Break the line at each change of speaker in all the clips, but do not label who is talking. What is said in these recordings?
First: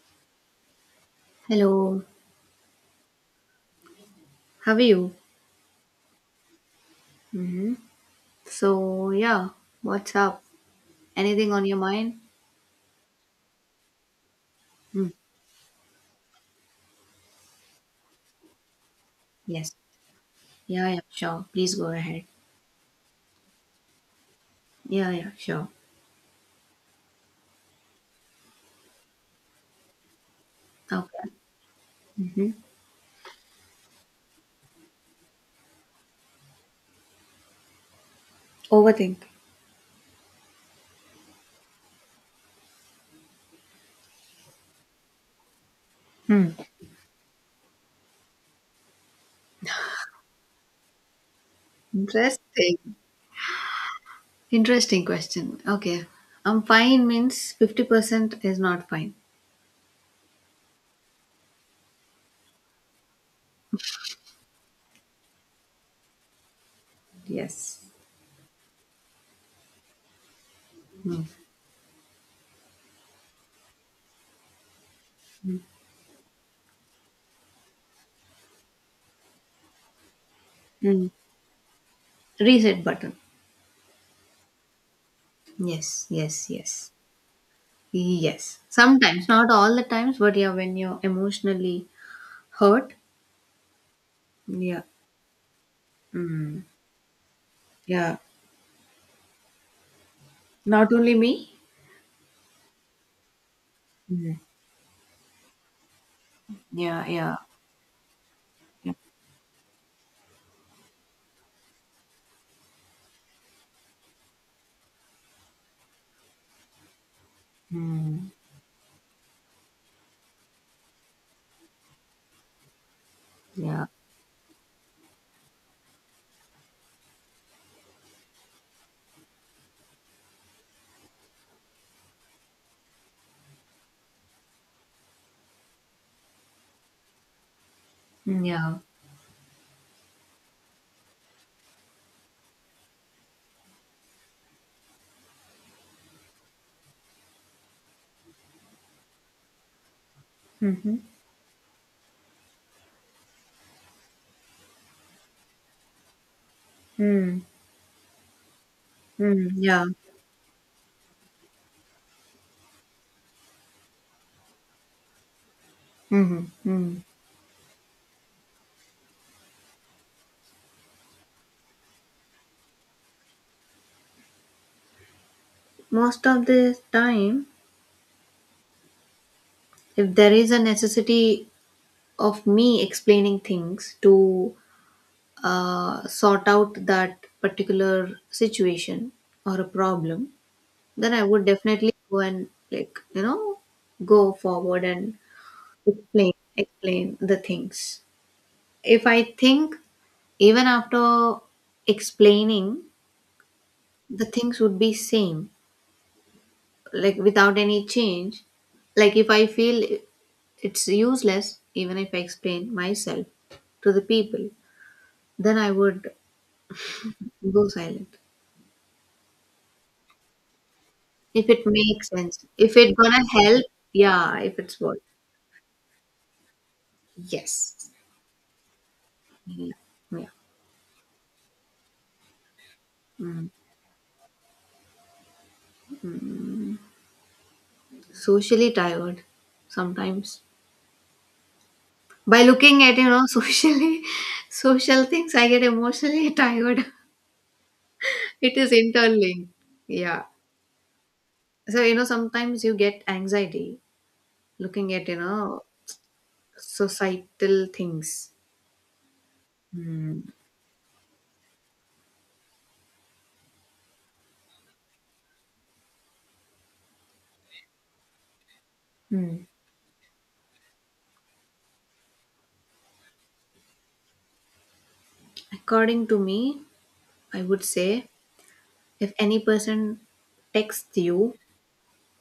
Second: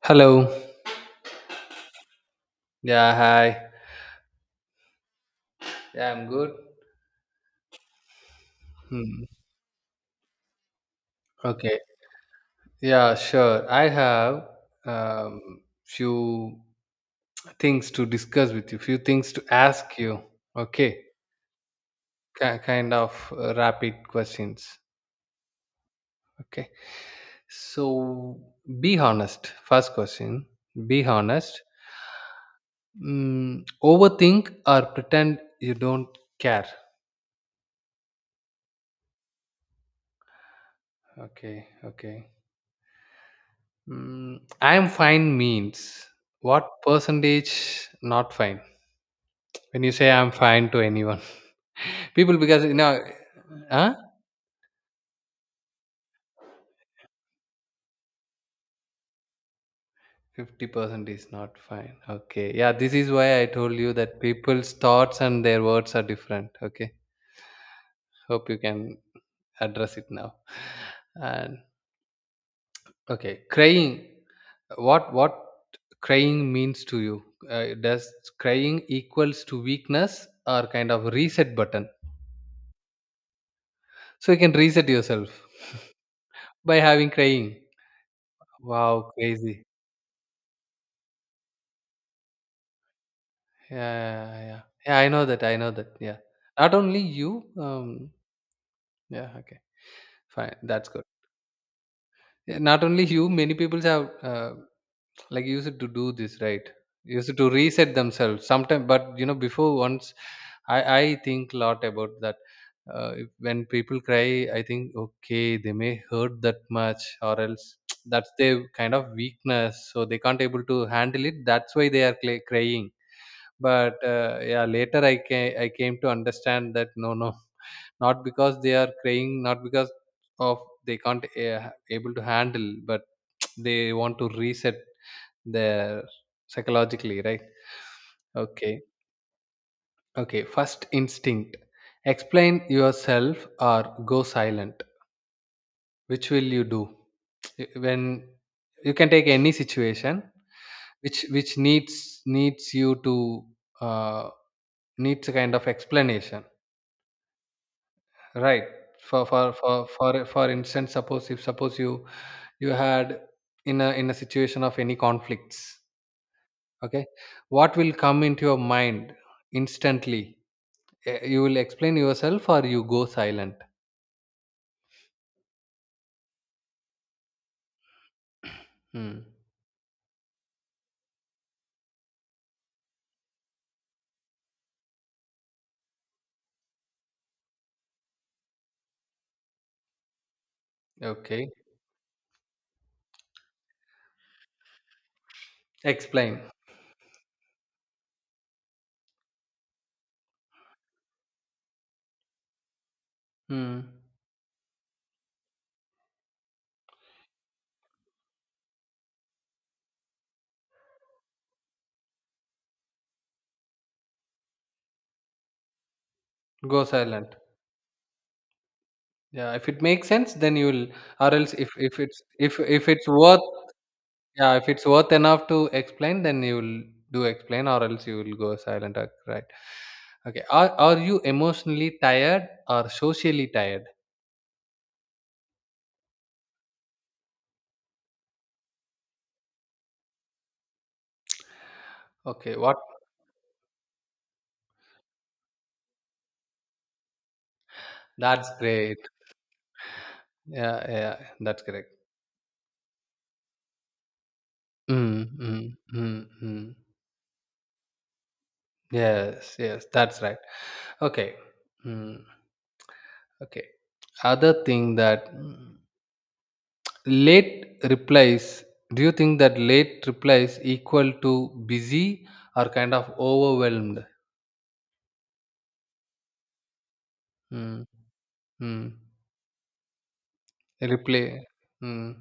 Hello.
Hello,
Yeah, hi.
how are you?
Yeah, I'm good.
hmm So,
Hmm.
yeah, what's up? Anything on your
Okay.
mind?
Yeah, sure. I have
Mm,
few things to discuss with you, few things to
yes.
ask you.
Yeah, yeah,
Okay.
sure. Please go ahead.
Ki kind of rapid questions.
Yeah, yeah, sure.
Okay. So be honest. First question. Be
Okay.
honest.
hmm
Mm, overthink or pretend you don't care.
Overthink.
Okay. Okay. Mm, I'm fine means
Hmm.
what percentage not fine? When you say I'm fine to anyone, people because
Interesting.
huh?
Interesting question. Okay. I'm fine means 50% is not fine.
50% is not fine. Okay. Yeah, this is why I told you that people's thoughts and their words are different. Okay.
Yes.
Hope you can address it now.
Hmm.
And okay, crying. What crying means to you? Does crying equals to weakness or kind of
Hmm.
reset button?
Reset button.
So you can reset yourself
Yes, yes,
by
yes.
having crying.
Yes.
Wow,
Sometimes, not
crazy.
all the times, but yeah, when you're emotionally hurt,
Yeah, yeah, yeah.
yeah.
Yeah, I know that. I know that. Yeah.
Mm.
Not only you.
Yeah.
Yeah. Okay. Fine. That's
Not
good.
only me.
Yeah, not only you. Many people have
Mm.
like used to do this, right?
Yeah, yeah,
Used to reset themselves sometimes.
yeah.
But you know, before once, I think a lot about that. When people cry, I think okay, they may hurt that much, or else
Mm.
that's their kind of weakness, so they can't able to handle it. That's why they are crying,
Yeah.
but yeah, later I came to understand that no, no, not because they are crying, not because of they can't able to handle, but they want to reset their psychologically, right?
Mm, yeah.
Okay. Okay, first instinct, explain yourself or go silent, which will you do? When you can take any situation
Mm-hmm.
which needs you to uh, needs a kind of explanation.
Mm.
Right. For
Mm.
for
Yeah.
for for for instance, suppose if suppose you had in a situation of any conflicts,
Mm-hmm. Mm.
okay, what will come into your mind instantly? You will explain yourself or you go silent?
Most of the time,
Hmm.
if there is a necessity of me explaining things to sort out that particular situation or a problem, then I would
Okay.
definitely go and, like, you know, go forward and explain
Explain.
explain the things. If I think even after explaining,
Hmm.
the things would be same, like without any change. Like if I feel it's useless, even if I explain myself to the people, then I would
Go silent.
go silent.
Yeah. If it makes sense, then you will. Or
If
else,
it
if if
makes
it's
sense,
if
if
if
it
it's
gonna
worth.
help, yeah.
Yeah,
If
if
it's
it's
worth,
worth enough to explain, then you will do explain, or
yes,
else you will go silent. Right?
yeah, yeah.
Okay. Are you emotionally tired or socially
Mm.
tired?
Socially tired sometimes. By
Okay. What?
looking at, you know, socially social things, I get emotionally tired.
That's
It is
great.
interlinked. Yeah.
Yeah, yeah, that's
So,
correct.
you know, sometimes you get anxiety looking at, you
Mm,
know,
mm, mm, mm.
societal things.
Yes, yes,
Hmm.
that's right. Okay. Mm, okay. Other thing that mm, late replies. Do you
Hmm.
think that late replies equal to busy or kind of overwhelmed?
According to me, I would
Mm,
say,
mm.
if any person texts you,
Replay. Mm.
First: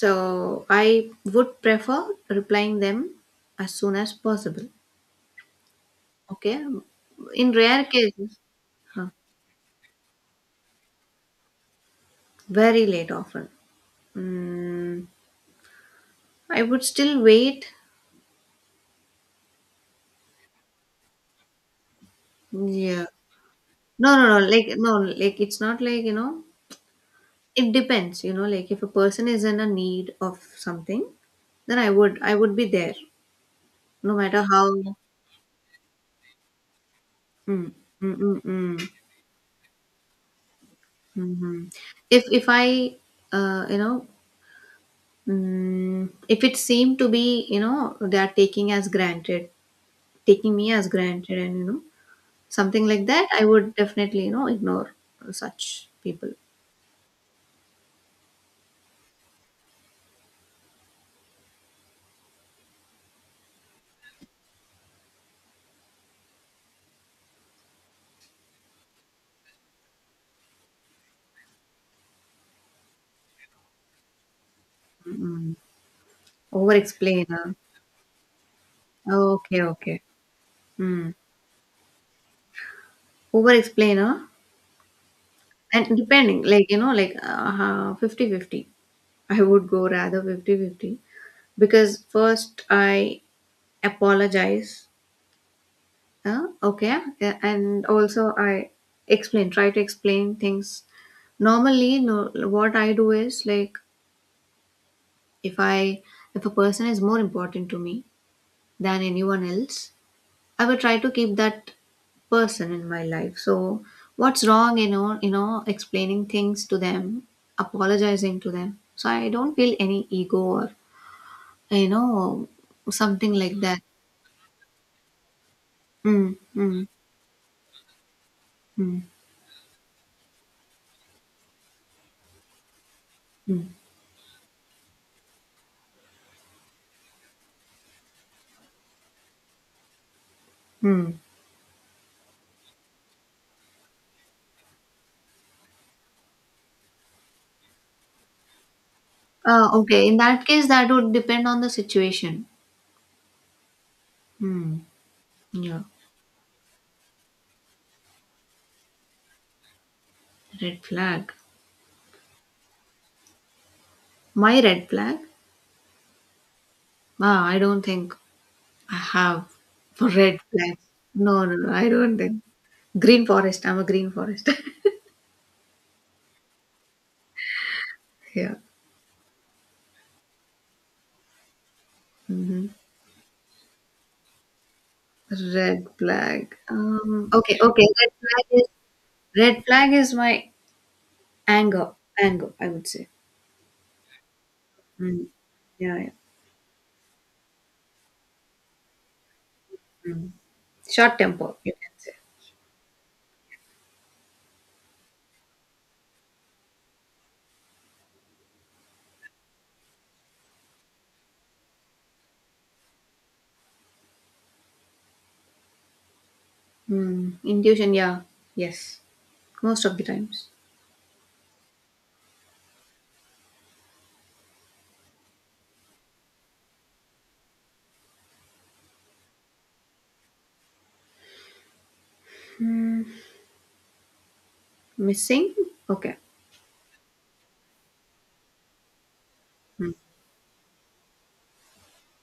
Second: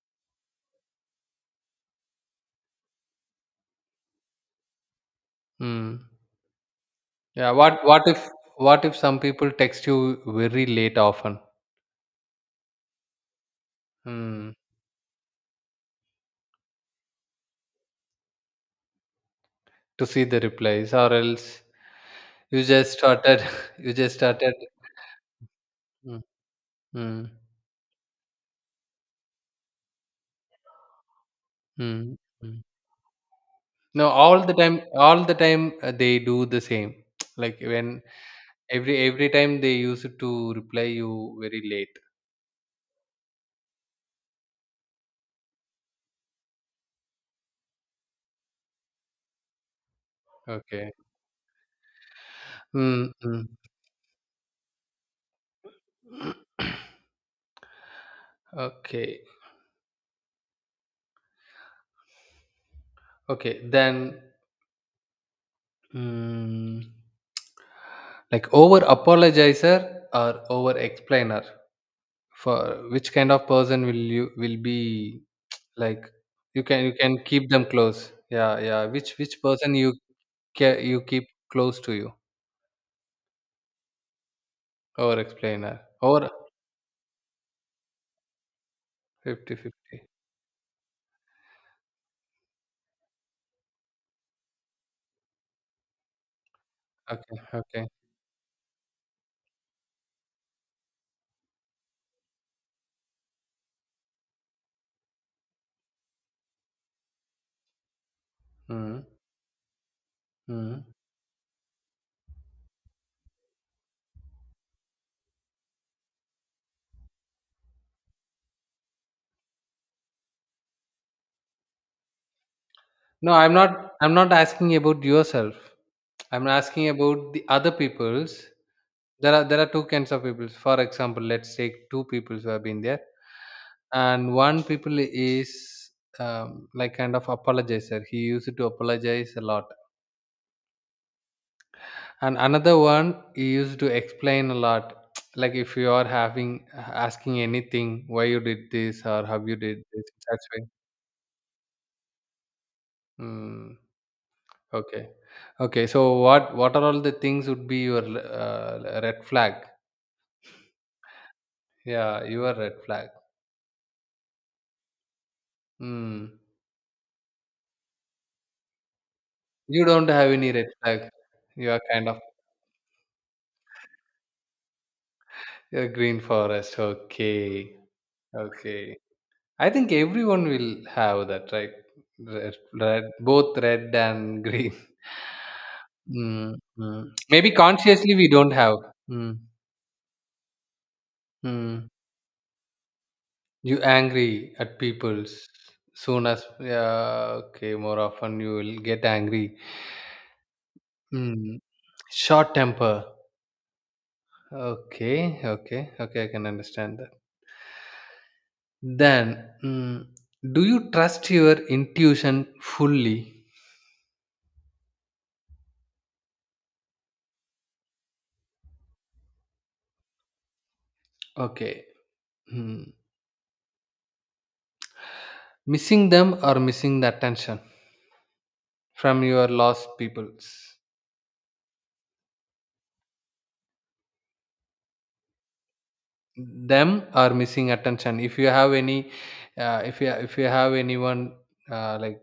so I would prefer replying them as soon as possible.
Mm.
Okay. In
Yeah.
rare cases,
What if
huh,
some people text you very late often,
very late often.
mm,
Mm, I would still wait.
to see the replies, or else you just
Yeah.
started you
No,
just
no, no.
started.
Like, no, like, it's not like, you
Mm.
know,
Mm.
it depends, you know, like if a person is in a need of something, then I
Mm.
would, I would
Mm.
be there
No,
no matter
all the time,
how.
all the time, they do the same. Like
Mm,
when
mm, mm, mm,
every time they use it to reply you very
hmm
late.
if I, you know, mm, if it seemed to be, you know, they are taking as granted, taking me as
Okay.
granted and, you know, something like
Mm.
that, I
Mm.
would definitely, you know, ignore such people.
okay. Okay. Then mm, like over apologizer or over explainer, for which kind of person will you will be
Mm-mm.
like,
Over
you can keep
explain.
them close? Yeah, yeah, which
Okay,
person you
okay.
you
Hmm.
keep close to you,
Over explain, huh?
over explainer
And
or
depending, like, you know, like 50 fifty. I
50
would go
50?
rather 50 50 because first I apologize, okay,
Okay,
yeah, and
okay,
also I explain, try to explain things. Normally, no, what I do is like, if I, if a person is more important to me
mm,
than anyone else, I would
mm.
try to keep that person in my life. So what's wrong, you know, explaining things to them, apologizing to them. So I don't feel any ego or, you know,
No,
something
i'm
like
not
that.
i'm not asking about yourself,
Mm,
I'm
mm,
asking about the other people's.
mm,
There are two kinds of people. For example, let's take two people who have been there,
mm,
and one people is like kind of apologizer. He used to apologize a lot,
mm.
and another one he used to explain a lot. Like if you are having asking anything, why you did this or how you did this,
Okay, in that
that's way.
case, that would depend on the situation.
Mm,
Hmm.
okay,
Yeah.
okay. So what are all the things would be your red flag?
Red flag.
Yeah, your red flag.
My red flag?
Mm.
Ah, I don't think I have
You don't have
red
any red
flags.
flag.
No, no,
You
no,
are
I
kind
don't
of
think. Green forest. I'm a green forest.
a green forest. Okay.
Yeah.
Okay. I think everyone will have that, right? Red,
hmm
red, both red and green.
Red
Mm,
flag.
mm. Maybe
Okay. Okay. Red
consciously we
flag
don't
is,
have. Mm,
my
mm.
anger. Anger, I would say.
You angry at
Mm.
people
Yeah, yeah.
soon as, yeah, okay, more often you will get angry.
Mm. Short temper,
Mm.
you can say.
Short temper. Okay, okay, okay. I can understand that. Then, mm, do you trust your intuition fully?
Mm. Intuition. Yeah. Yes. Most of the times.
Okay. Mm. Missing them or missing the attention from your lost peoples?
Mm. Missing. Okay.
Them or missing attention? If you have any,
Mm.
if you have anyone, like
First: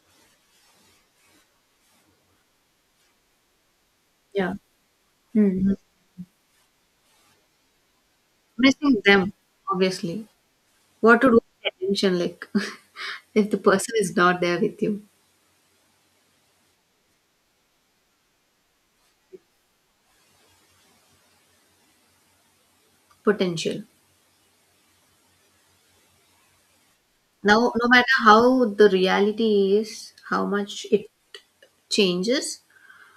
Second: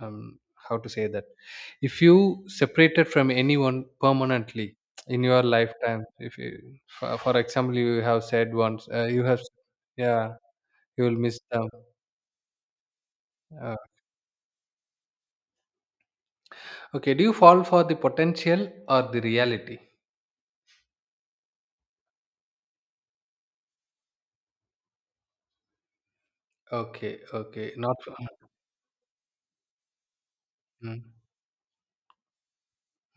how to say that? If you separated from anyone
Yeah.
permanently in your
Mm.
lifetime, if you, for example, you have said once,
Missing
you
them.
have,
Obviously.
yeah, you will
What to do?
miss them.
With attention. Like. If the
Uh,
person is not there with you.
Okay, do you fall for the potential or the reality?
Potential.
Okay,
Now,
okay,
no
not
matter
for,
how the reality is, how much
mm,
it changes,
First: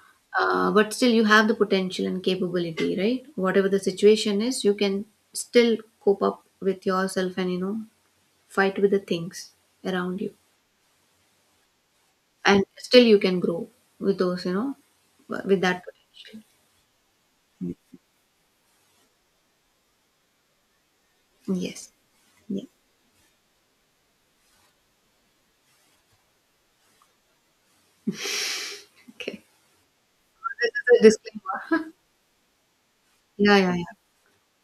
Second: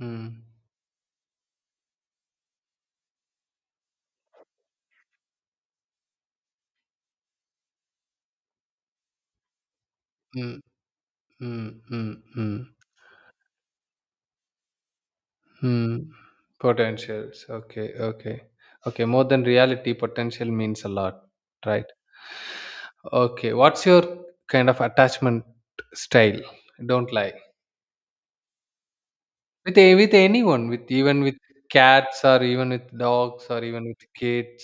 mm,
but still you have the potential and capability, right? Whatever the situation is, you can still cope up with yourself and, you know, fight with the things around you
mm, mm, mm, mm,
and still you can grow with those, you know, with that
mm,
potential.
potentials. Okay, okay, okay. More than reality, potential means a lot, right?
Yes, yeah.
Okay, what's your kind of attachment style? Don't lie
Okay,
with with anyone,
this
with
is a
even with
disclaimer.
cats or even with dogs
Yeah,
or
yeah, yeah.
even with kids,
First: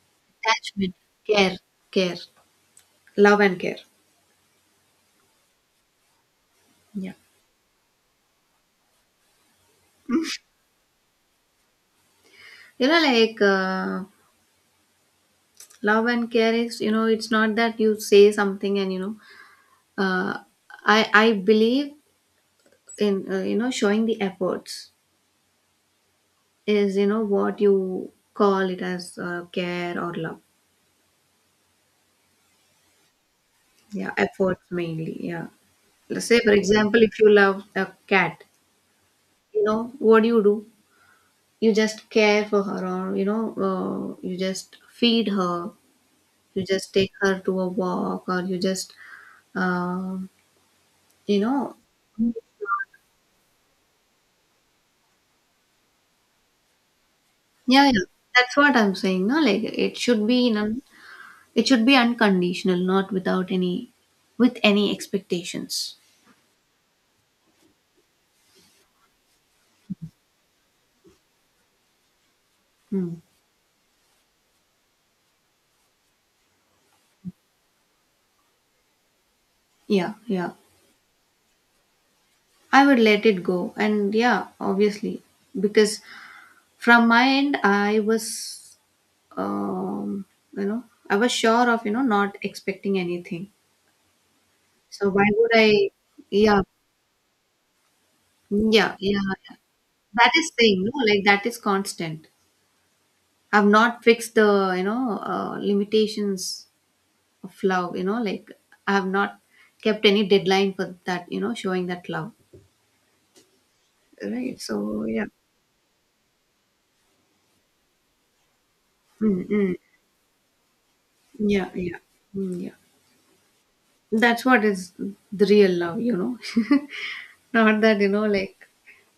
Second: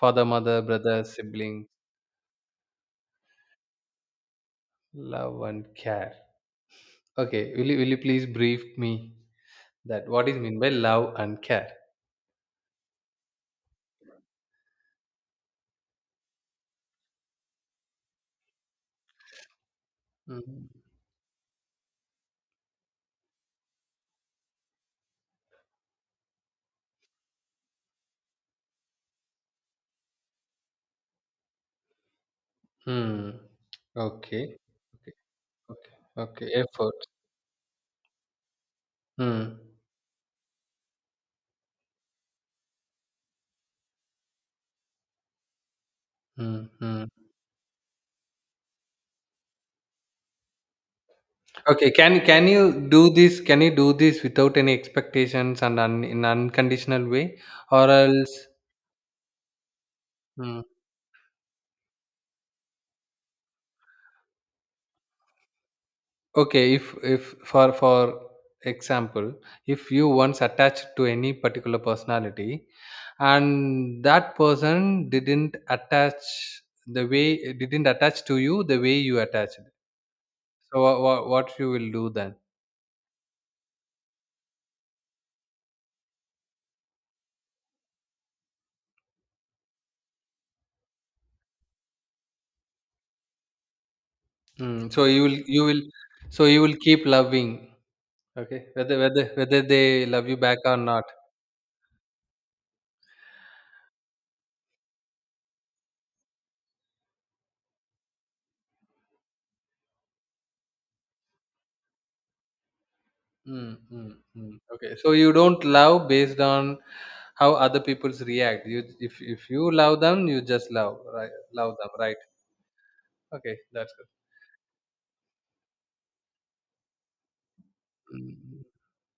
father, mother,
Attachment.
brother,
Care,
sibling,
care love and care.
love and care.
Yeah.
Okay, will you please brief me that what is meant by love and care?
You know, like love and care is, you know, it's not that you say something and, you know, uh,
Hmm.
I believe in, you know, showing the efforts is, you know, what you call it as care or love.
Hmm.
Yeah,
Okay.
efforts
Okay.
mainly. Yeah.
Okay.
Let's say,
Okay.
for
Effort.
example, if you love a cat,
Hmm.
you know, what do? You just care for her, or, you know, you just feed her, you
Hmm.
just
Hmm.
take her to a walk, or you just. um You know?
Okay. Can you do this? Can you do this without any expectations and in unconditional way,
Yeah,
or
yeah.
else?
That's what I'm saying, no? Like, it should be in
Hmm.
an, it should be unconditional, not without any, with any expectations.
Okay, if for example, if you once attached to any particular personality
Hmm.
and that person didn't attach the way didn't attach to you the way you attached.
Yeah, yeah.
So what what you will do then?
I would let it go. And yeah, obviously, because from my end, I was, um, you know, I was sure of, you know, not expecting anything.
Mm, so
So why would
you will
I,
so you
yeah,
will keep loving, okay?
yeah,
Whether
yeah,
whether
yeah.
whether they love
That
you
is
back or
saying, no,
not.
like, that is constant. I've not fixed the, you know, limitations of love. You know, like, I have not kept any deadline for that, you know, showing that love.
Mm, mm,
Right.
mm. Okay,
So
so
yeah.
you don't love based on how other people's react. You,
Mm,
if you
mm.
love them, you just love, right?
Yeah.
Love them,
Yeah.
right?
Mm, yeah.
Okay, that's good.
That's what is the real love. You know, not that, you know,
Mm,
like,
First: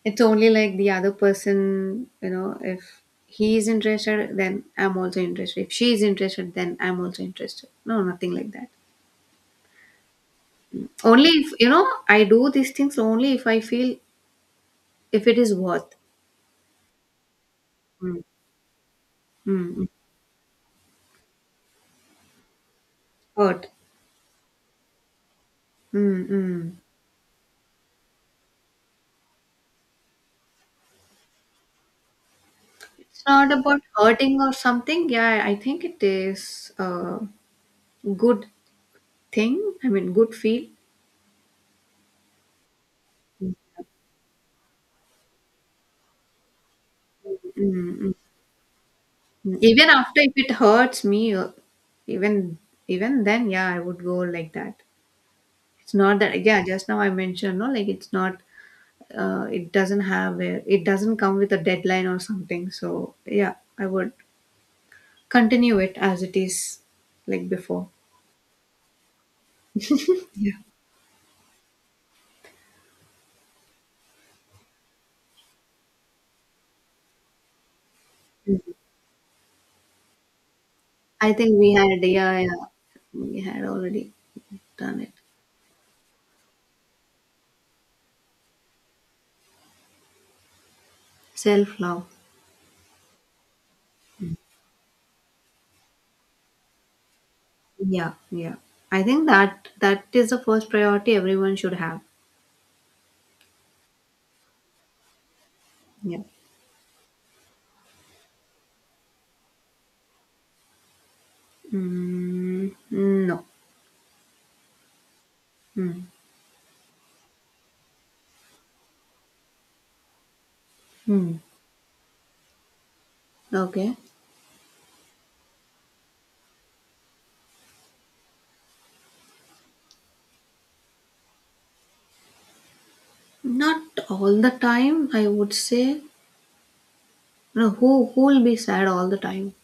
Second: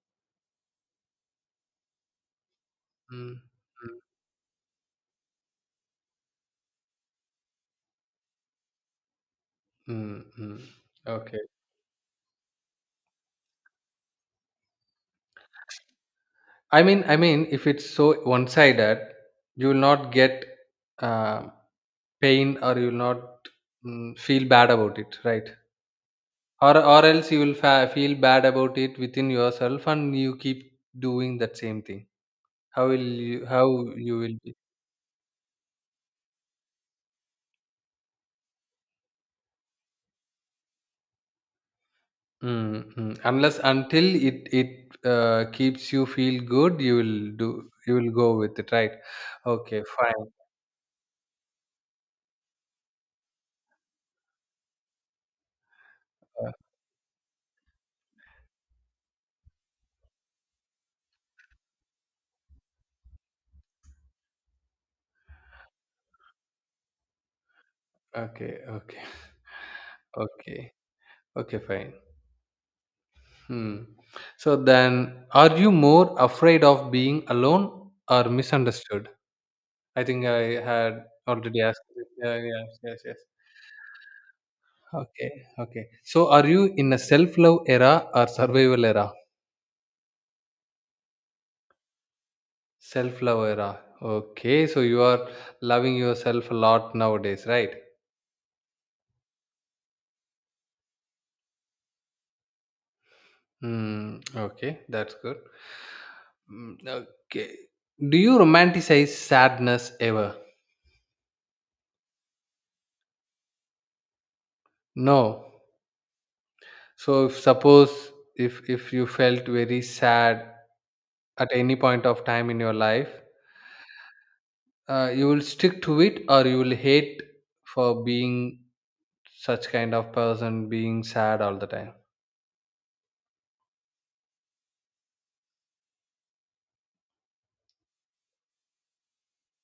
it's only like the other person. You know, if
mm,
he is
mm,
interested, then I'm also interested. If she is interested, then I'm also interested. No, nothing like that.
mm, mm.
Only
Okay.
if, you know, I do these things only if I feel. If it is worth.
If it's so
Mm,
one-sided, you
mm,
will
mm.
not get uh, pain, or you will not
Hurt.
mm, feel bad about it, right?
Mm, mm.
Or else you will feel bad about it within yourself, and you keep doing that same thing. How will
It's
you?
not
How
about
you
hurting or
will
something. Yeah, I think it is a good thing. I mean, good feel.
mm, mm.
Mm,
Unless until it keeps you feel good, you will do, you
mm,
will
mm,
go with it, right?
mm.
Okay,
Even after
fine.
if it hurts me, even even then, yeah, I would go like that. It's not that.
Uh,
Yeah, just now I mentioned, no, like, it's not. It doesn't have a. It doesn't come with a deadline or something. So yeah, I would continue it as it is, like before.
Okay, okay,
Yeah.
okay, okay, fine. Hmm. So then, are you more afraid of being alone or misunderstood? I think I had
I think
already
we
asked
had,
this. Yeah,
yeah, yeah,
yeah, yes, yes.
we had already done it.
Okay, okay. So, are you in a self-love era or survival era?
Self love.
Self love era. Okay, so you are loving yourself a lot nowadays, right?
Yeah, yeah. I think that that is the first priority everyone should have.
Hmm. Okay, that's good.
Yeah.
Mm, okay. Do you romanticize sadness ever?
Mm, no.
No.
Mm,
So if suppose if you felt very sad
mm.
at any point of time in your life,
Okay.
you will stick to it or you will hate for being such kind of person being sad all the time?
Not all the time, I would say. No, who will be sad all the time?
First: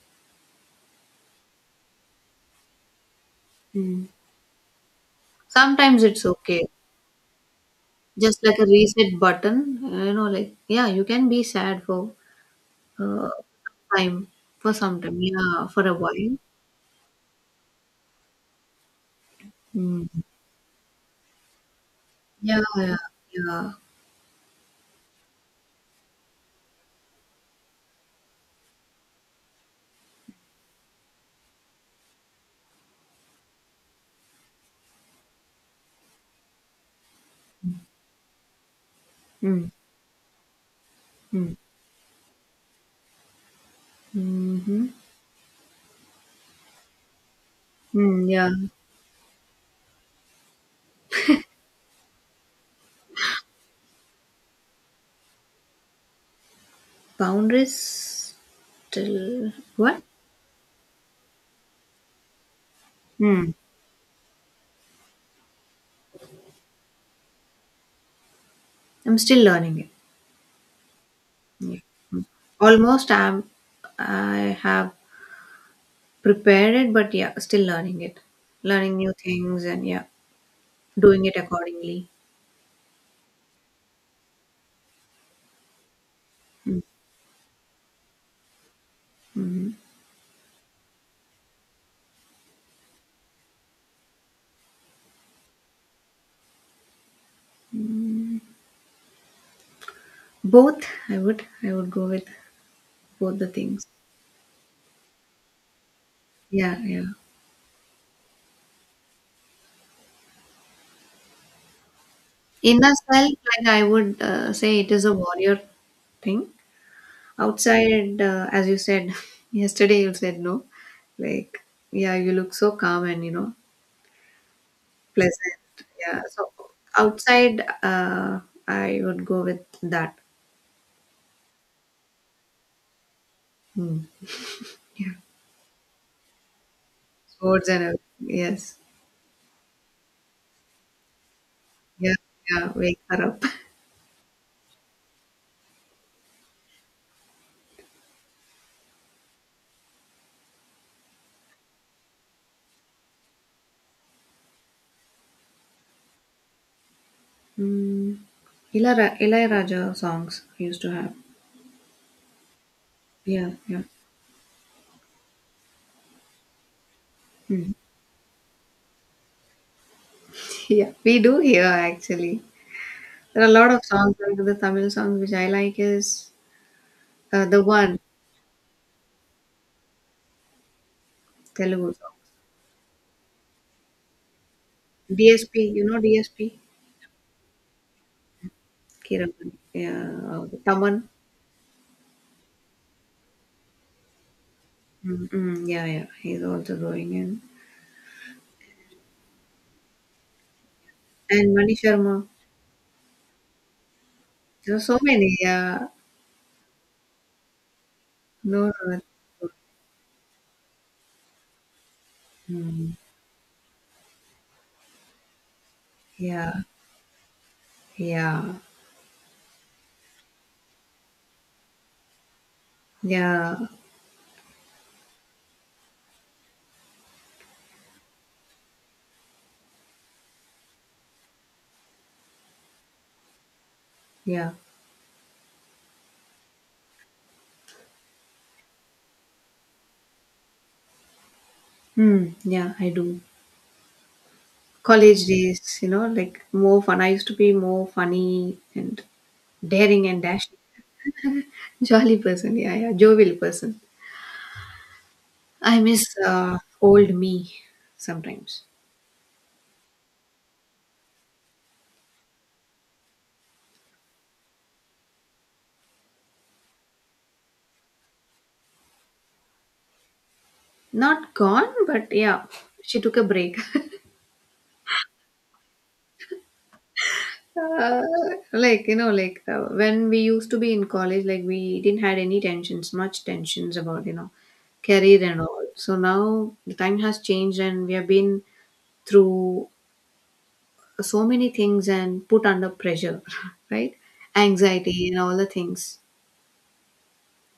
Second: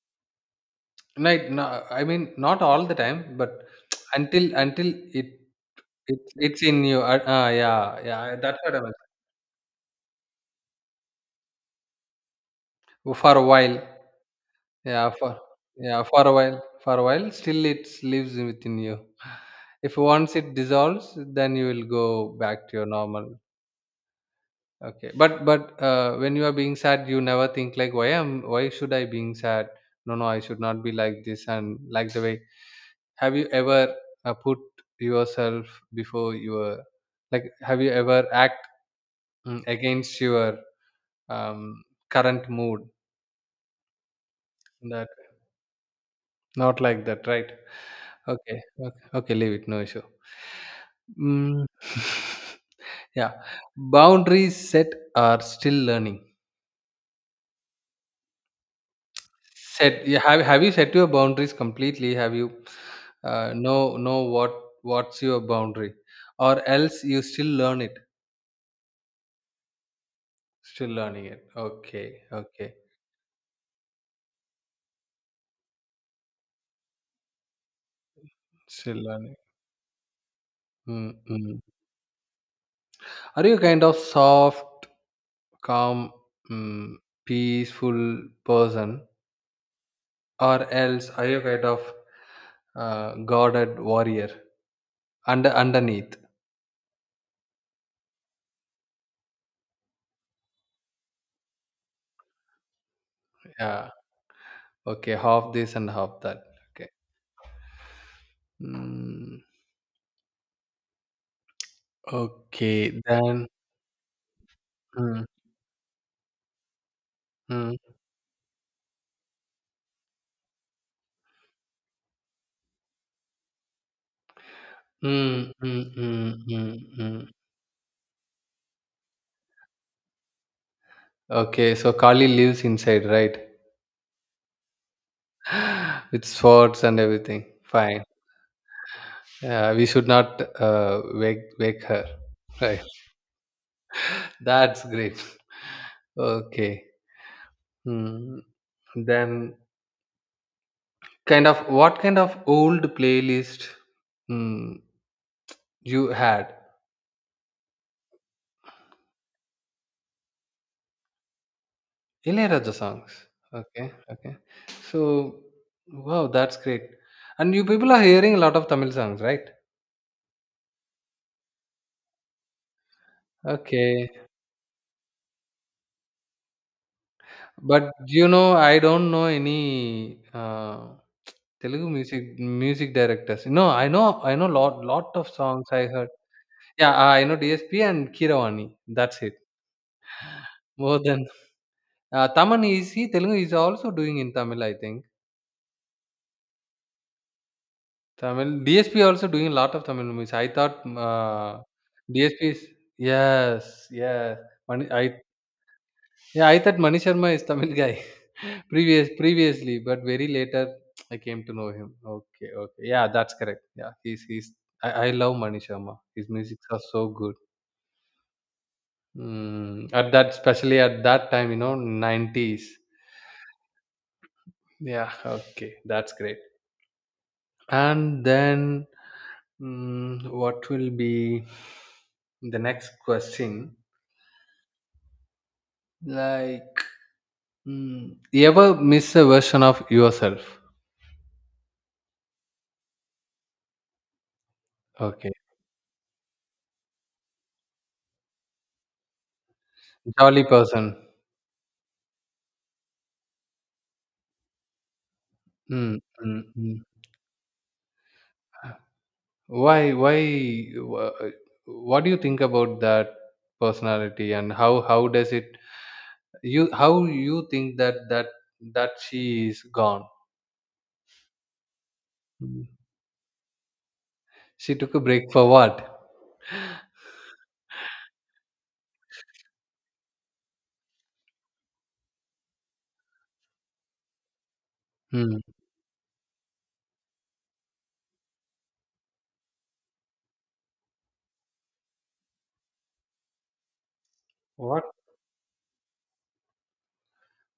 Right. No, I mean not all the time, but
Mm.
until it,
Sometimes it's
it's
okay.
in you. Yeah, yeah.
Just like
That's
a
what I meant.
reset button, you know, like, yeah, you can be sad for uh,
For a while.
some time,
Yeah. For,
yeah, for a
yeah, for a
while.
while. For a while. Still, it lives within you. If
Mm.
once it dissolves, then you will go
Yeah,
back to your
yeah,
normal.
yeah.
Okay. But when you are being sad, you never think like why am why should I being sad? No, no. I should not be like this, and like the way have you ever put yourself before your, like have you ever act mm,
Mm,
against your
mm,
um, current mood,
mm-hmm.
that not like that, right?
Mm, yeah.
Okay, okay, okay, leave it, no issue. Mm. Yeah, boundaries set are still learning?
Boundaries still
Set,
what?
you have you set your boundaries completely? Have you
Mm.
know what what's your boundary, or else you still learn it?
I'm still learning it.
Still learning it,
Yeah.
okay,
Mm.
okay.
Almost I'm I have prepared it, but yeah, still learning it. Learning
Still
new
learning.
things and yeah,
Mm,
doing it
mm.
accordingly.
Are you kind of soft, calm,
Mm,
mm, peaceful person,
mhm.
or else are you kind of guarded warrior underneath?
Both, I would go with both the things.
Yeah. Okay. Half this and half that.
Yeah,
Okay.
yeah.
Mm,
Inner
okay.
self,
Then.
like, I would say, it is a
Mm,
warrior thing.
mm,
Outside, as you said yesterday you said, no, like, yeah, you look so calm and, you know,
mm,
pleasant,
mm,
yeah,
mm,
so
mm, mm.
outside, I would go with that.
Okay. So Kali lives inside, right?
Hmm. Yeah,
With swords and everything.
sports and everything.
Fine.
Yes.
Yeah, we should not wake her.
Yeah, yeah
Right.
wake her up.
That's great. Okay. Hmm. Then, kind of, what kind of old playlist hmm, you had?
Mm. Ilara, Ilai Raja songs we used to have.
Ilayaraja songs.
Yeah, yeah.
Okay. Okay. So, wow, that's great. And you
Hmm.
people are hearing a lot of Tamil songs, right?
Yeah, we do here actually. There are a lot of
Okay.
songs, like the Tamil songs which I like is the
But
one
you know, I don't know any Telugu
Telugu song.
music directors. No, I know, I know lot, lot of
DSP,
songs I
you know
heard.
DSP?
Yeah, I know DSP and Keeravani. That's
Kiran.
it.
Yeah,
More
Taman.
than Taman is, he Telugu is also doing in Tamil, I think.
Mm, mm, yeah, yeah. He's also going in.
Tamil DSP also doing a lot of Tamil movies. I thought
And
uh,
Mani Sharma.
DSP is, yes, yes.
There are
Mani,
so
I,
many, yeah.
yeah, I thought Manish Sharma is Tamil guy.
No, no,
Previously, but very later I came to know him. Okay, okay.
mm,
Yeah, that's correct. Yeah, he's he's. I love Manish Sharma. His
yeah,
musics are so good.
yeah,
Mm, at that, especially at that time, you know, 90s.
yeah,
Yeah, okay, that's great. And then, what will be the next question?
yeah.
Like, you ever miss a version of yourself?
Hmm, yeah, I do. College
Okay,
days, you know, like more fun. I used to be more funny and daring and
jolly
dashing.
person.
Jolly person, yeah, yeah, jovial person. I
Mm,
miss
mm, mm.
old me sometimes.
Why, why, wha- what do you think about that personality and how does it, how you think that she is gone?
Not gone, but yeah,
Mm.
she took a break.
She took a break for what?
Uh, like, you know, like when we used to be in college, like, we didn't had any tensions, much tensions about, you know, career
Hmm.
and all. So now the time has changed, and we have been through so many things and put under pressure, right?
What
Anxiety and all the things.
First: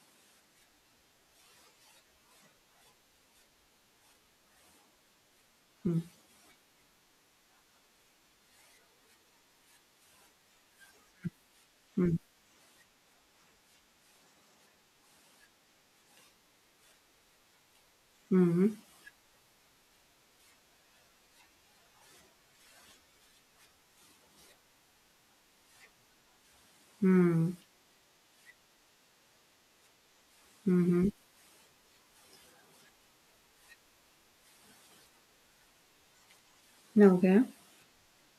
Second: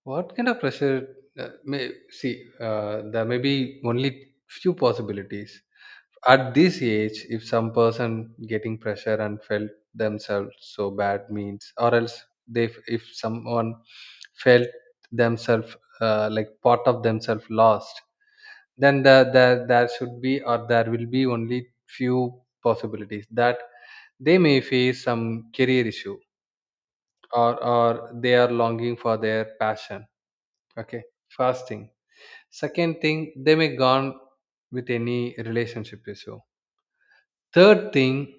What kind of pressure? May see, there may be only few possibilities.
Mm,
At this age, if some person getting pressure and felt themselves so bad means, or
mm,
else they, if someone felt themselves like part of themselves lost,
mm,
then there should be or there will be only few possibilities that they may face some career issue
mm,
or they are longing for their passion.
mm,
Okay,
mm.
fasting. Second thing, they may gone with any relationship issue.
Okay.
Third thing,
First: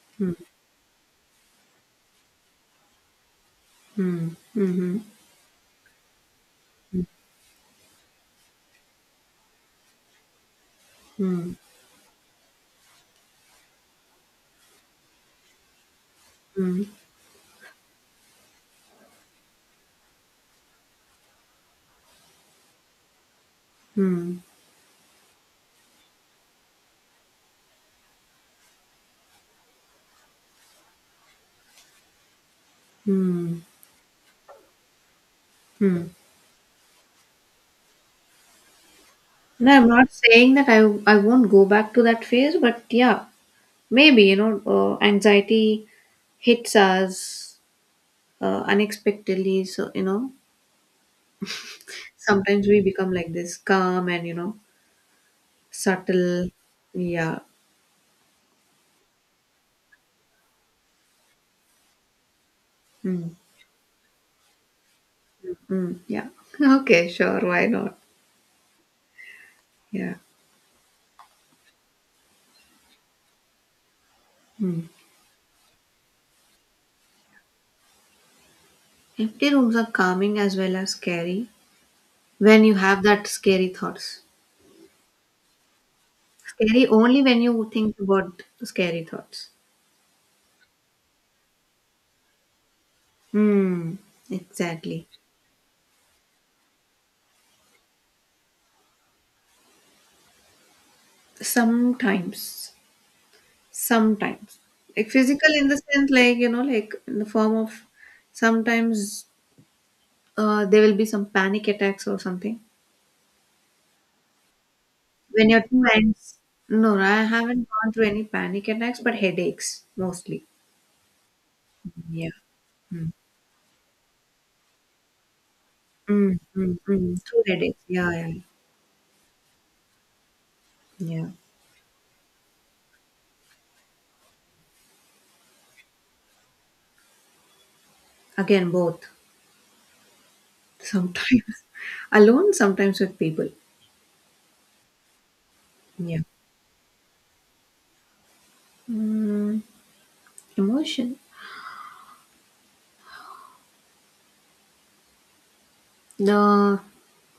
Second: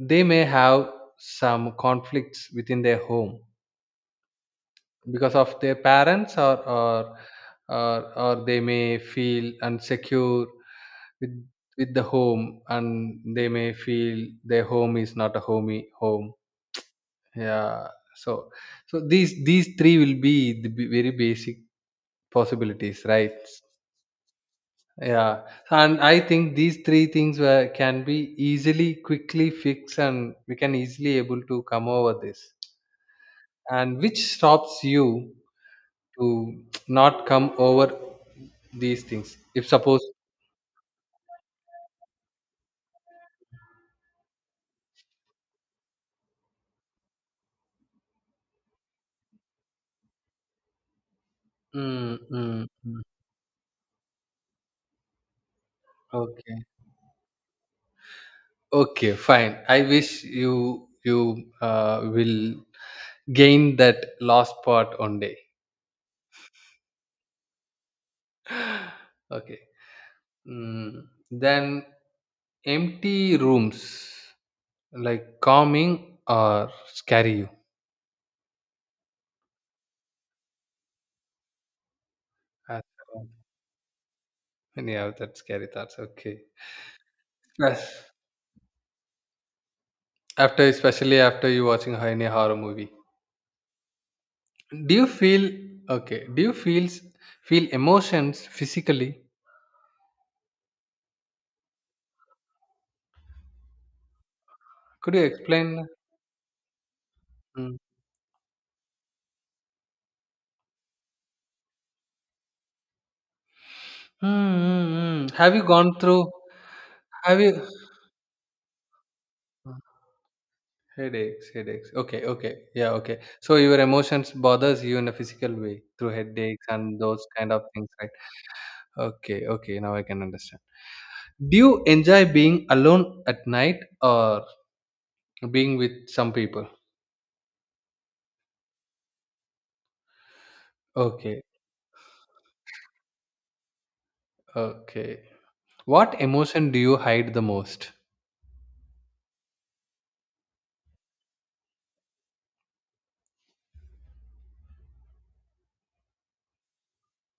they
Mm,
may have some conflicts within their home
mm, mm,
because of their parents or or they may feel insecure with
mm,
the home and they may feel their home is not a homey home.
mm,
Yeah. So so these three will be the very basic possibilities, right?
mm,
Yeah, and I think these three things were, can be easily, quickly fixed, and we can easily able to come over this.
mm,
And which stops you
mm.
to not come over these things? If
No, I'm
suppose,
not saying that I won't go back to that phase, but yeah, maybe, you know, anxiety hits us unexpectedly. So, you know,
mm,
sometimes
mm,
we
mm.
become like this, calm and, you know, subtle.
Okay,
Yeah,
okay, fine. I wish you will
mm,
gain that lost part one day.
mm, yeah. Okay, sure. Why not?
Okay,
Yeah.
mm. Then empty rooms.
Mm.
Like calming or scary you?
Empty rooms are calming as well as scary when you
As
have that
per-
scary thoughts.
Yeah, that's scary thoughts. Okay.
Scary only when you think
Yes.
about scary thoughts.
After, especially after you watching any horror movie,
Hmm.
do you
Exactly.
feel okay? Do you feel emotions physically?
Sometimes, sometimes, like
Could you
physical in the
explain?
sense, like, you know, like in the form
Mm.
of, sometimes there will be some panic attacks or something
Mm.
when
Have
you're
you
too
gone through?
anxious. No, no, I
Have you
haven't gone through any panic attacks, but headaches mostly.
headaches? Headaches. Okay.
Yeah.
Okay. Yeah.
Mm.
Okay. So your emotions bothers you in a physical way through
Mm,
headaches
mm,
and
mm.
those
True
kind of
headaches.
things,
Yeah,
right?
yeah,
Okay. Okay. Now I can understand.
yeah.
Do you enjoy being alone at night or being with some people?
Again, both.
Okay,
Sometimes alone, sometimes with people.
okay. What
Yeah.
emotion do you hide the most?
Mm, emotion. The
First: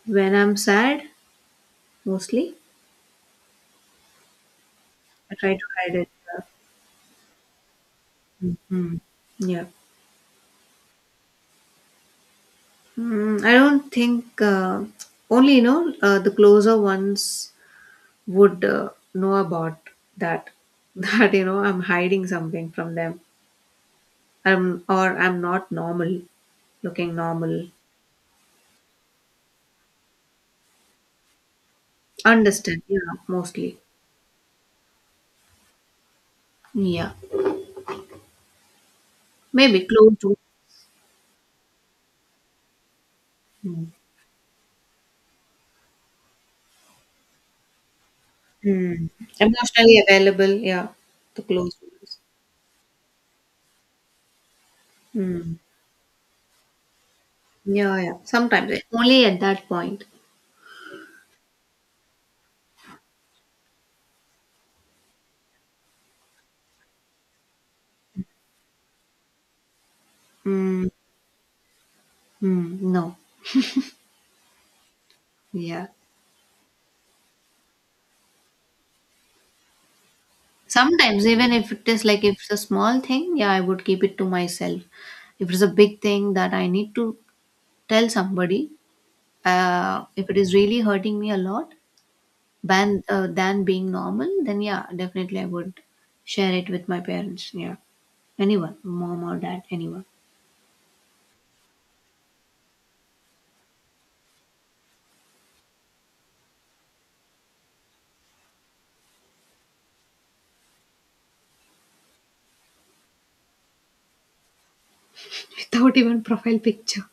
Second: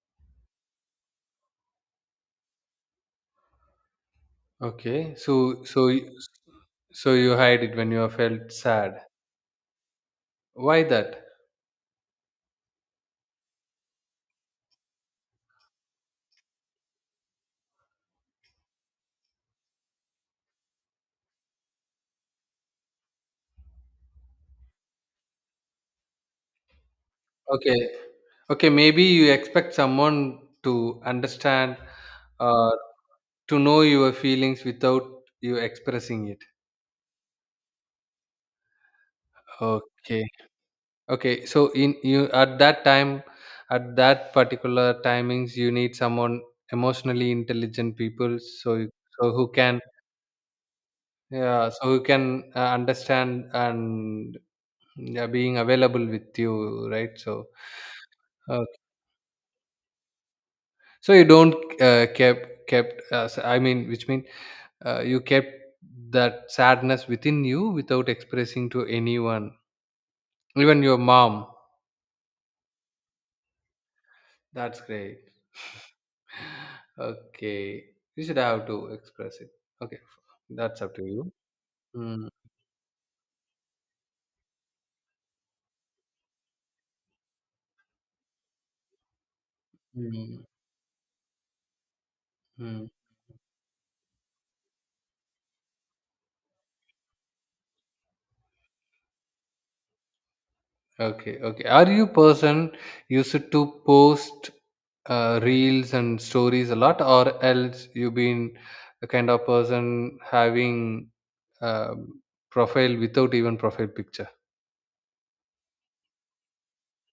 When I'm sad, mostly.
Okay,
I try
so
to
so
hide it. uh,
so you hide it when you are felt sad.
Mhm. Yeah.
Why that?
Mm, I don't think, only, you know, the closer ones would know about that that, you know, I'm hiding something from them. I'm, or I'm not normal, looking normal.
Okay, okay. Maybe you expect someone to understand or
Understand? Yeah,
to
mostly.
know your feelings without you expressing it.
Yeah, maybe close
Okay.
to.
Okay, so in you at that time,
Mm.
at that particular timings, you need someone emotionally intelligent people,
Mm.
so who can
Emotionally available. Yeah, the
yeah,
close
so who
ones.
can understand and yeah,
Mm.
being available with you, right? So
Yeah, yeah.
okay.
Sometimes eh, only at that point.
So you don't I mean, which mean you kept that sadness within you without expressing to anyone, even
Mm.
your mom.
Mm. No.
That's great.
Yeah.
Okay. You should have to express it. Okay. That's up to
Sometimes,
you.
even if it is, like,
Mm,
if it's a small thing, yeah, I would keep it to myself. If it's a big thing that I need to tell somebody, if it
mm,
is really hurting me a lot,
mm.
than being normal, then yeah, definitely I would share it with my parents. Yeah, anyone, mom or dad, anyone,
Okay. Okay. Are you person used to post reels and stories a lot, or else you been the kind of person having um, profile without even profile picture?
without even profile picture.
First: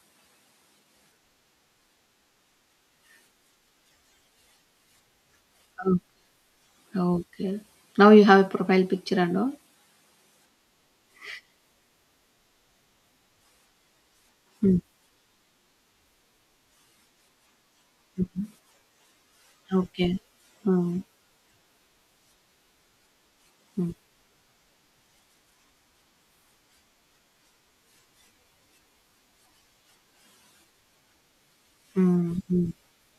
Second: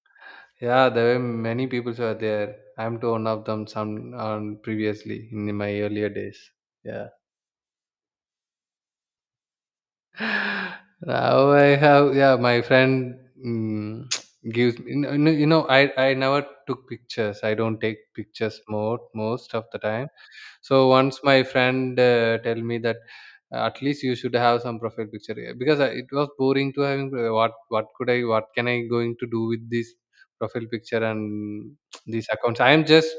Yeah, there were many people who are there. I'm to one of them some previously in my earlier days. Yeah.
Oh, okay. Now you have a profile picture and all.
Now I have, yeah, my friend mm, gives
Mm.
me, you know, I never took pictures. I don't take pictures more, most of the time.
Okay.
So
Mm.
once my friend tell me that at
Mm.
least you should have some profile picture yeah, because I, it was boring to having what can I going to do with this profile picture and these
Mm.
accounts.
Mm.
I am just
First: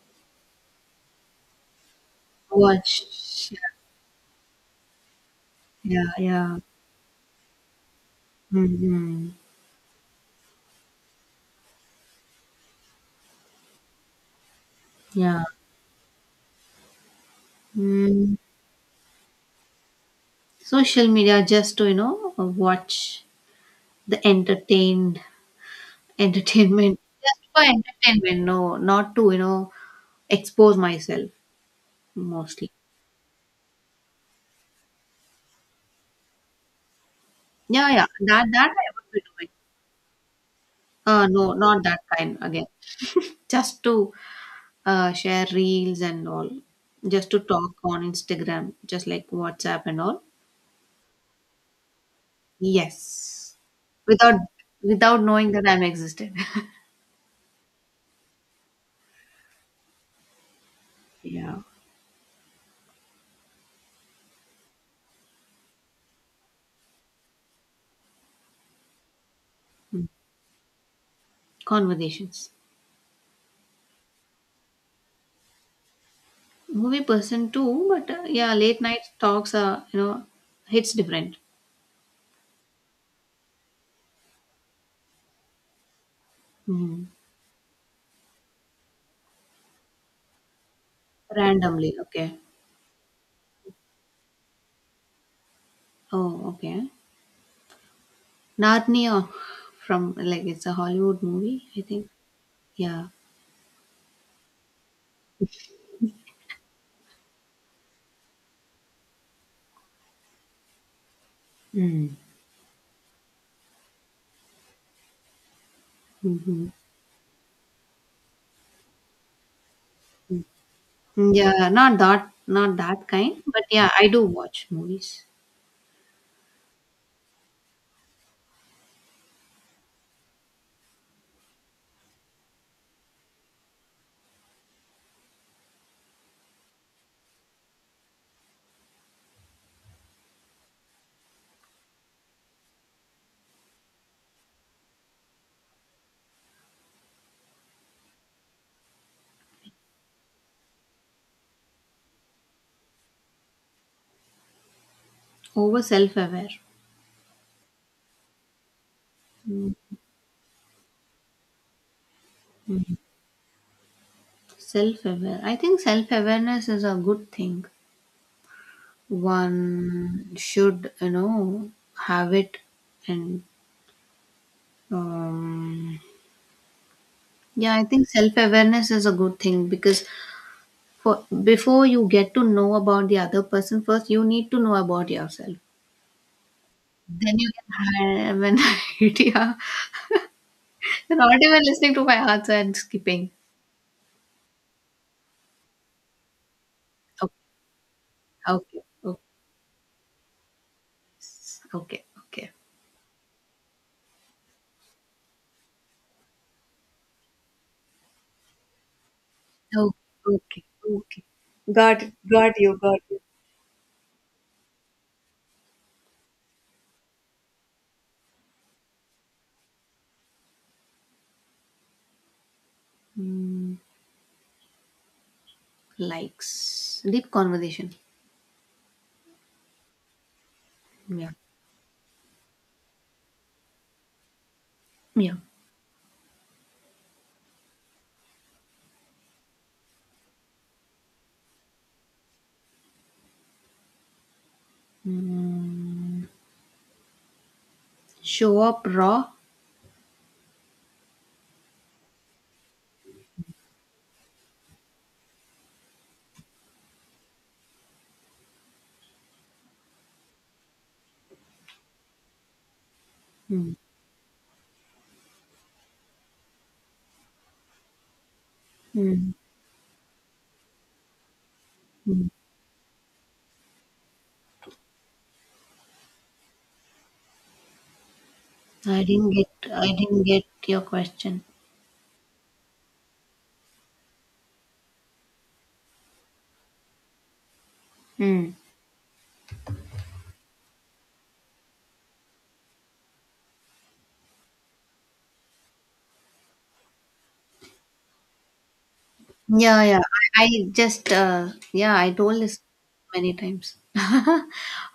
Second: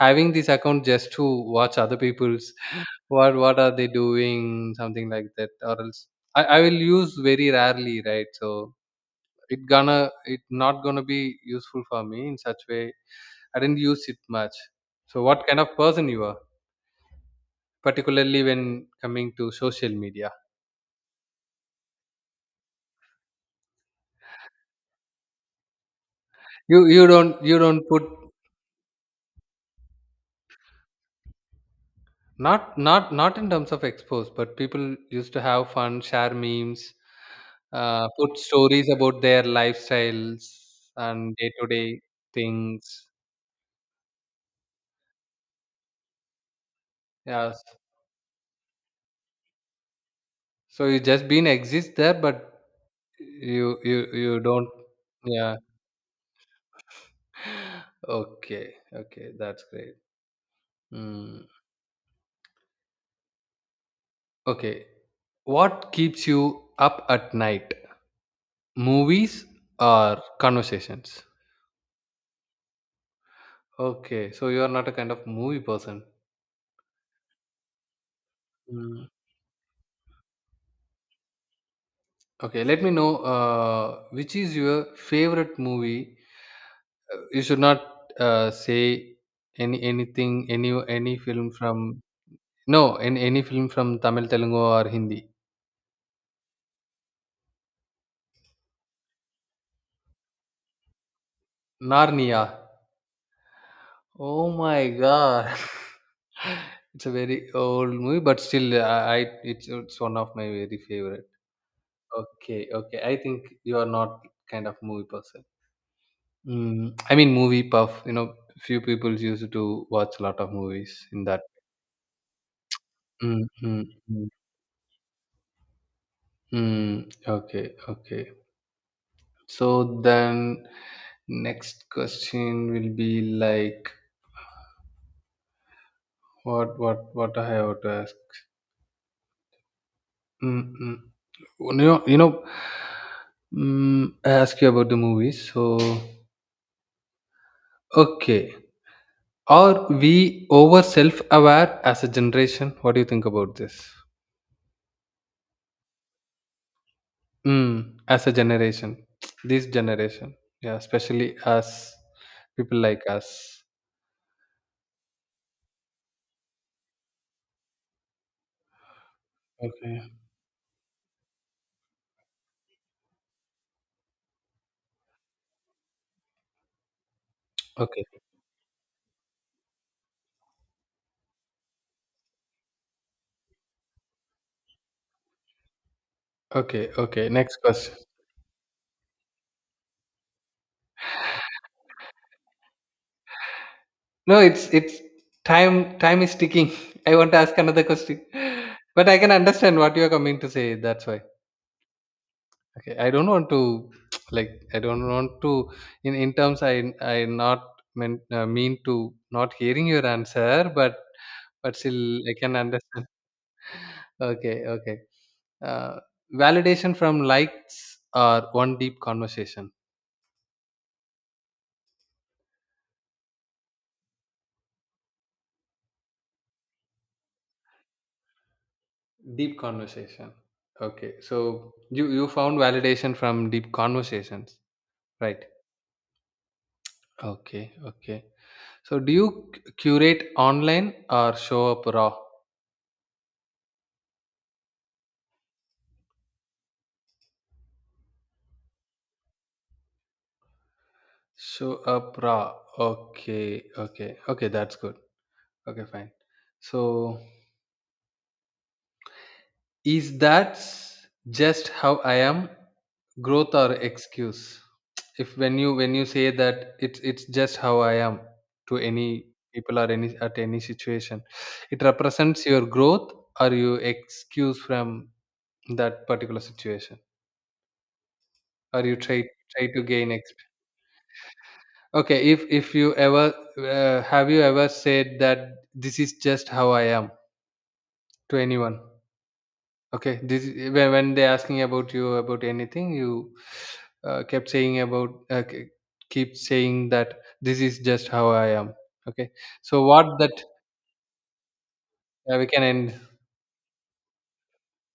having this account just to watch other people's
Watch.
what are they doing something like that or
Yeah,
else
yeah.
I will use very rarely right so
Mhm.
it not gonna be useful for me in such way I didn't use it much. So
Yeah.
what kind of person you are?
Mm.
Particularly when coming to social media.
Social media just to, you know, watch the entertained entertainment. Just
You
for
don't put
entertainment, no, not to, you know, expose myself mostly.
not in terms of expose, but people used to have fun, share memes,
Yeah, yeah.
put
That that I
stories
would be
about their
doing.
lifestyles and day
No,
to
not that
day
kind again.
things.
Just to share reels and all. Just to
Yes.
talk on Instagram, just like WhatsApp and all.
So you just been exist there, but
Yes. Without,
you don't.
knowing
Yeah.
that I'm existed.
Okay. Okay. That's great. Mm.
Yeah.
Okay. What keeps you up at night? Movies
Mm.
or conversations?
Conversations.
Okay, so you are not a kind of movie person.
Movie person too, but yeah, late night
Mm.
talks are, you know, hits different.
Okay, let me know which is your favorite movie.
Mm.
You should not say any film from
Randomly, okay.
no any film from Tamil, Telugu or Hindi.
Oh okay. Narnia. From, like, it's a Hollywood movie, I think.
Narnia.
Yeah.
Oh my God. It's a very old movie, but still, I it's one of my very favorite.
Mm.
Okay, okay. I think you are not kind of movie person.
hmm
Mm, I mean, movie puff. You know, few people used to watch a lot of movies in that.
yeah, not that, kind,
Mm,
but
mm,
yeah, I do
mm,
watch movies.
mm. Okay, okay. So then, next question will be like, what I have to ask. Mm, mm. You know, I ask you about the movies. So, okay. Are we over self-aware as a generation? What do you think about this?
Over self-aware.
Mm, as a generation, this
Mm.
generation, yeah, especially us, people like us.
Self-aware. I think self-awareness is a good thing.
Okay,
One should, you know, have it and, um, yeah, I
okay,
think self awareness is a good thing because, for, before you get to know about the other person, first you need to know about yourself.
okay.
Then you
Next question.
can have an idea. You're not even listening to my answer and skipping.
No, it's time. Time is ticking. I want
Okay,
to ask another question,
okay,
but I
oops,
can understand what you are coming to say. That's why.
okay, okay,
Okay, I don't want to like. I don't want to in terms. I not meant mean to not hearing
okay,
your
okay,
answer,
okay.
but still
Got it,
I can
got
understand.
it.
Okay, okay. uh, validation from likes or one deep conversation?
Mm, likes deep conversation.
Deep conversation. Okay,
Yeah,
so you found validation from deep conversations,
yeah.
right? Okay, okay. So do you curate online or show up raw?
Mm, show up raw.
Show up raw. Okay, okay, okay, that's good. Okay, fine. So is that just how I am? Growth or
Mm,
excuse? If when you when you say that it's just how I am to any
mm,
people or any at any situation, it
mm.
represents your growth or you excuse from that particular situation or you try try to
I
gain
didn't get
experience.
your question.
Okay, if you ever have you ever said that this is just how I am to
Hmm.
anyone? Okay, this is- when they asking about you about anything, you kept saying about k- keep saying that this is just how I am. Okay,
Yeah,
so
yeah.
what that
I just yeah, I told
we
this
can end.
many times.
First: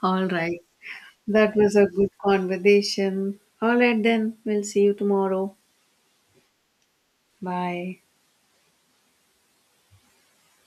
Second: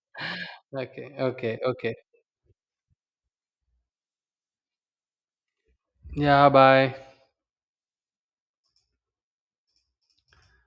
All right.
Okay,
That
okay,
was a
okay.
good conversation. All right, then. We'll see you tomorrow.
Yeah, bye.
Bye.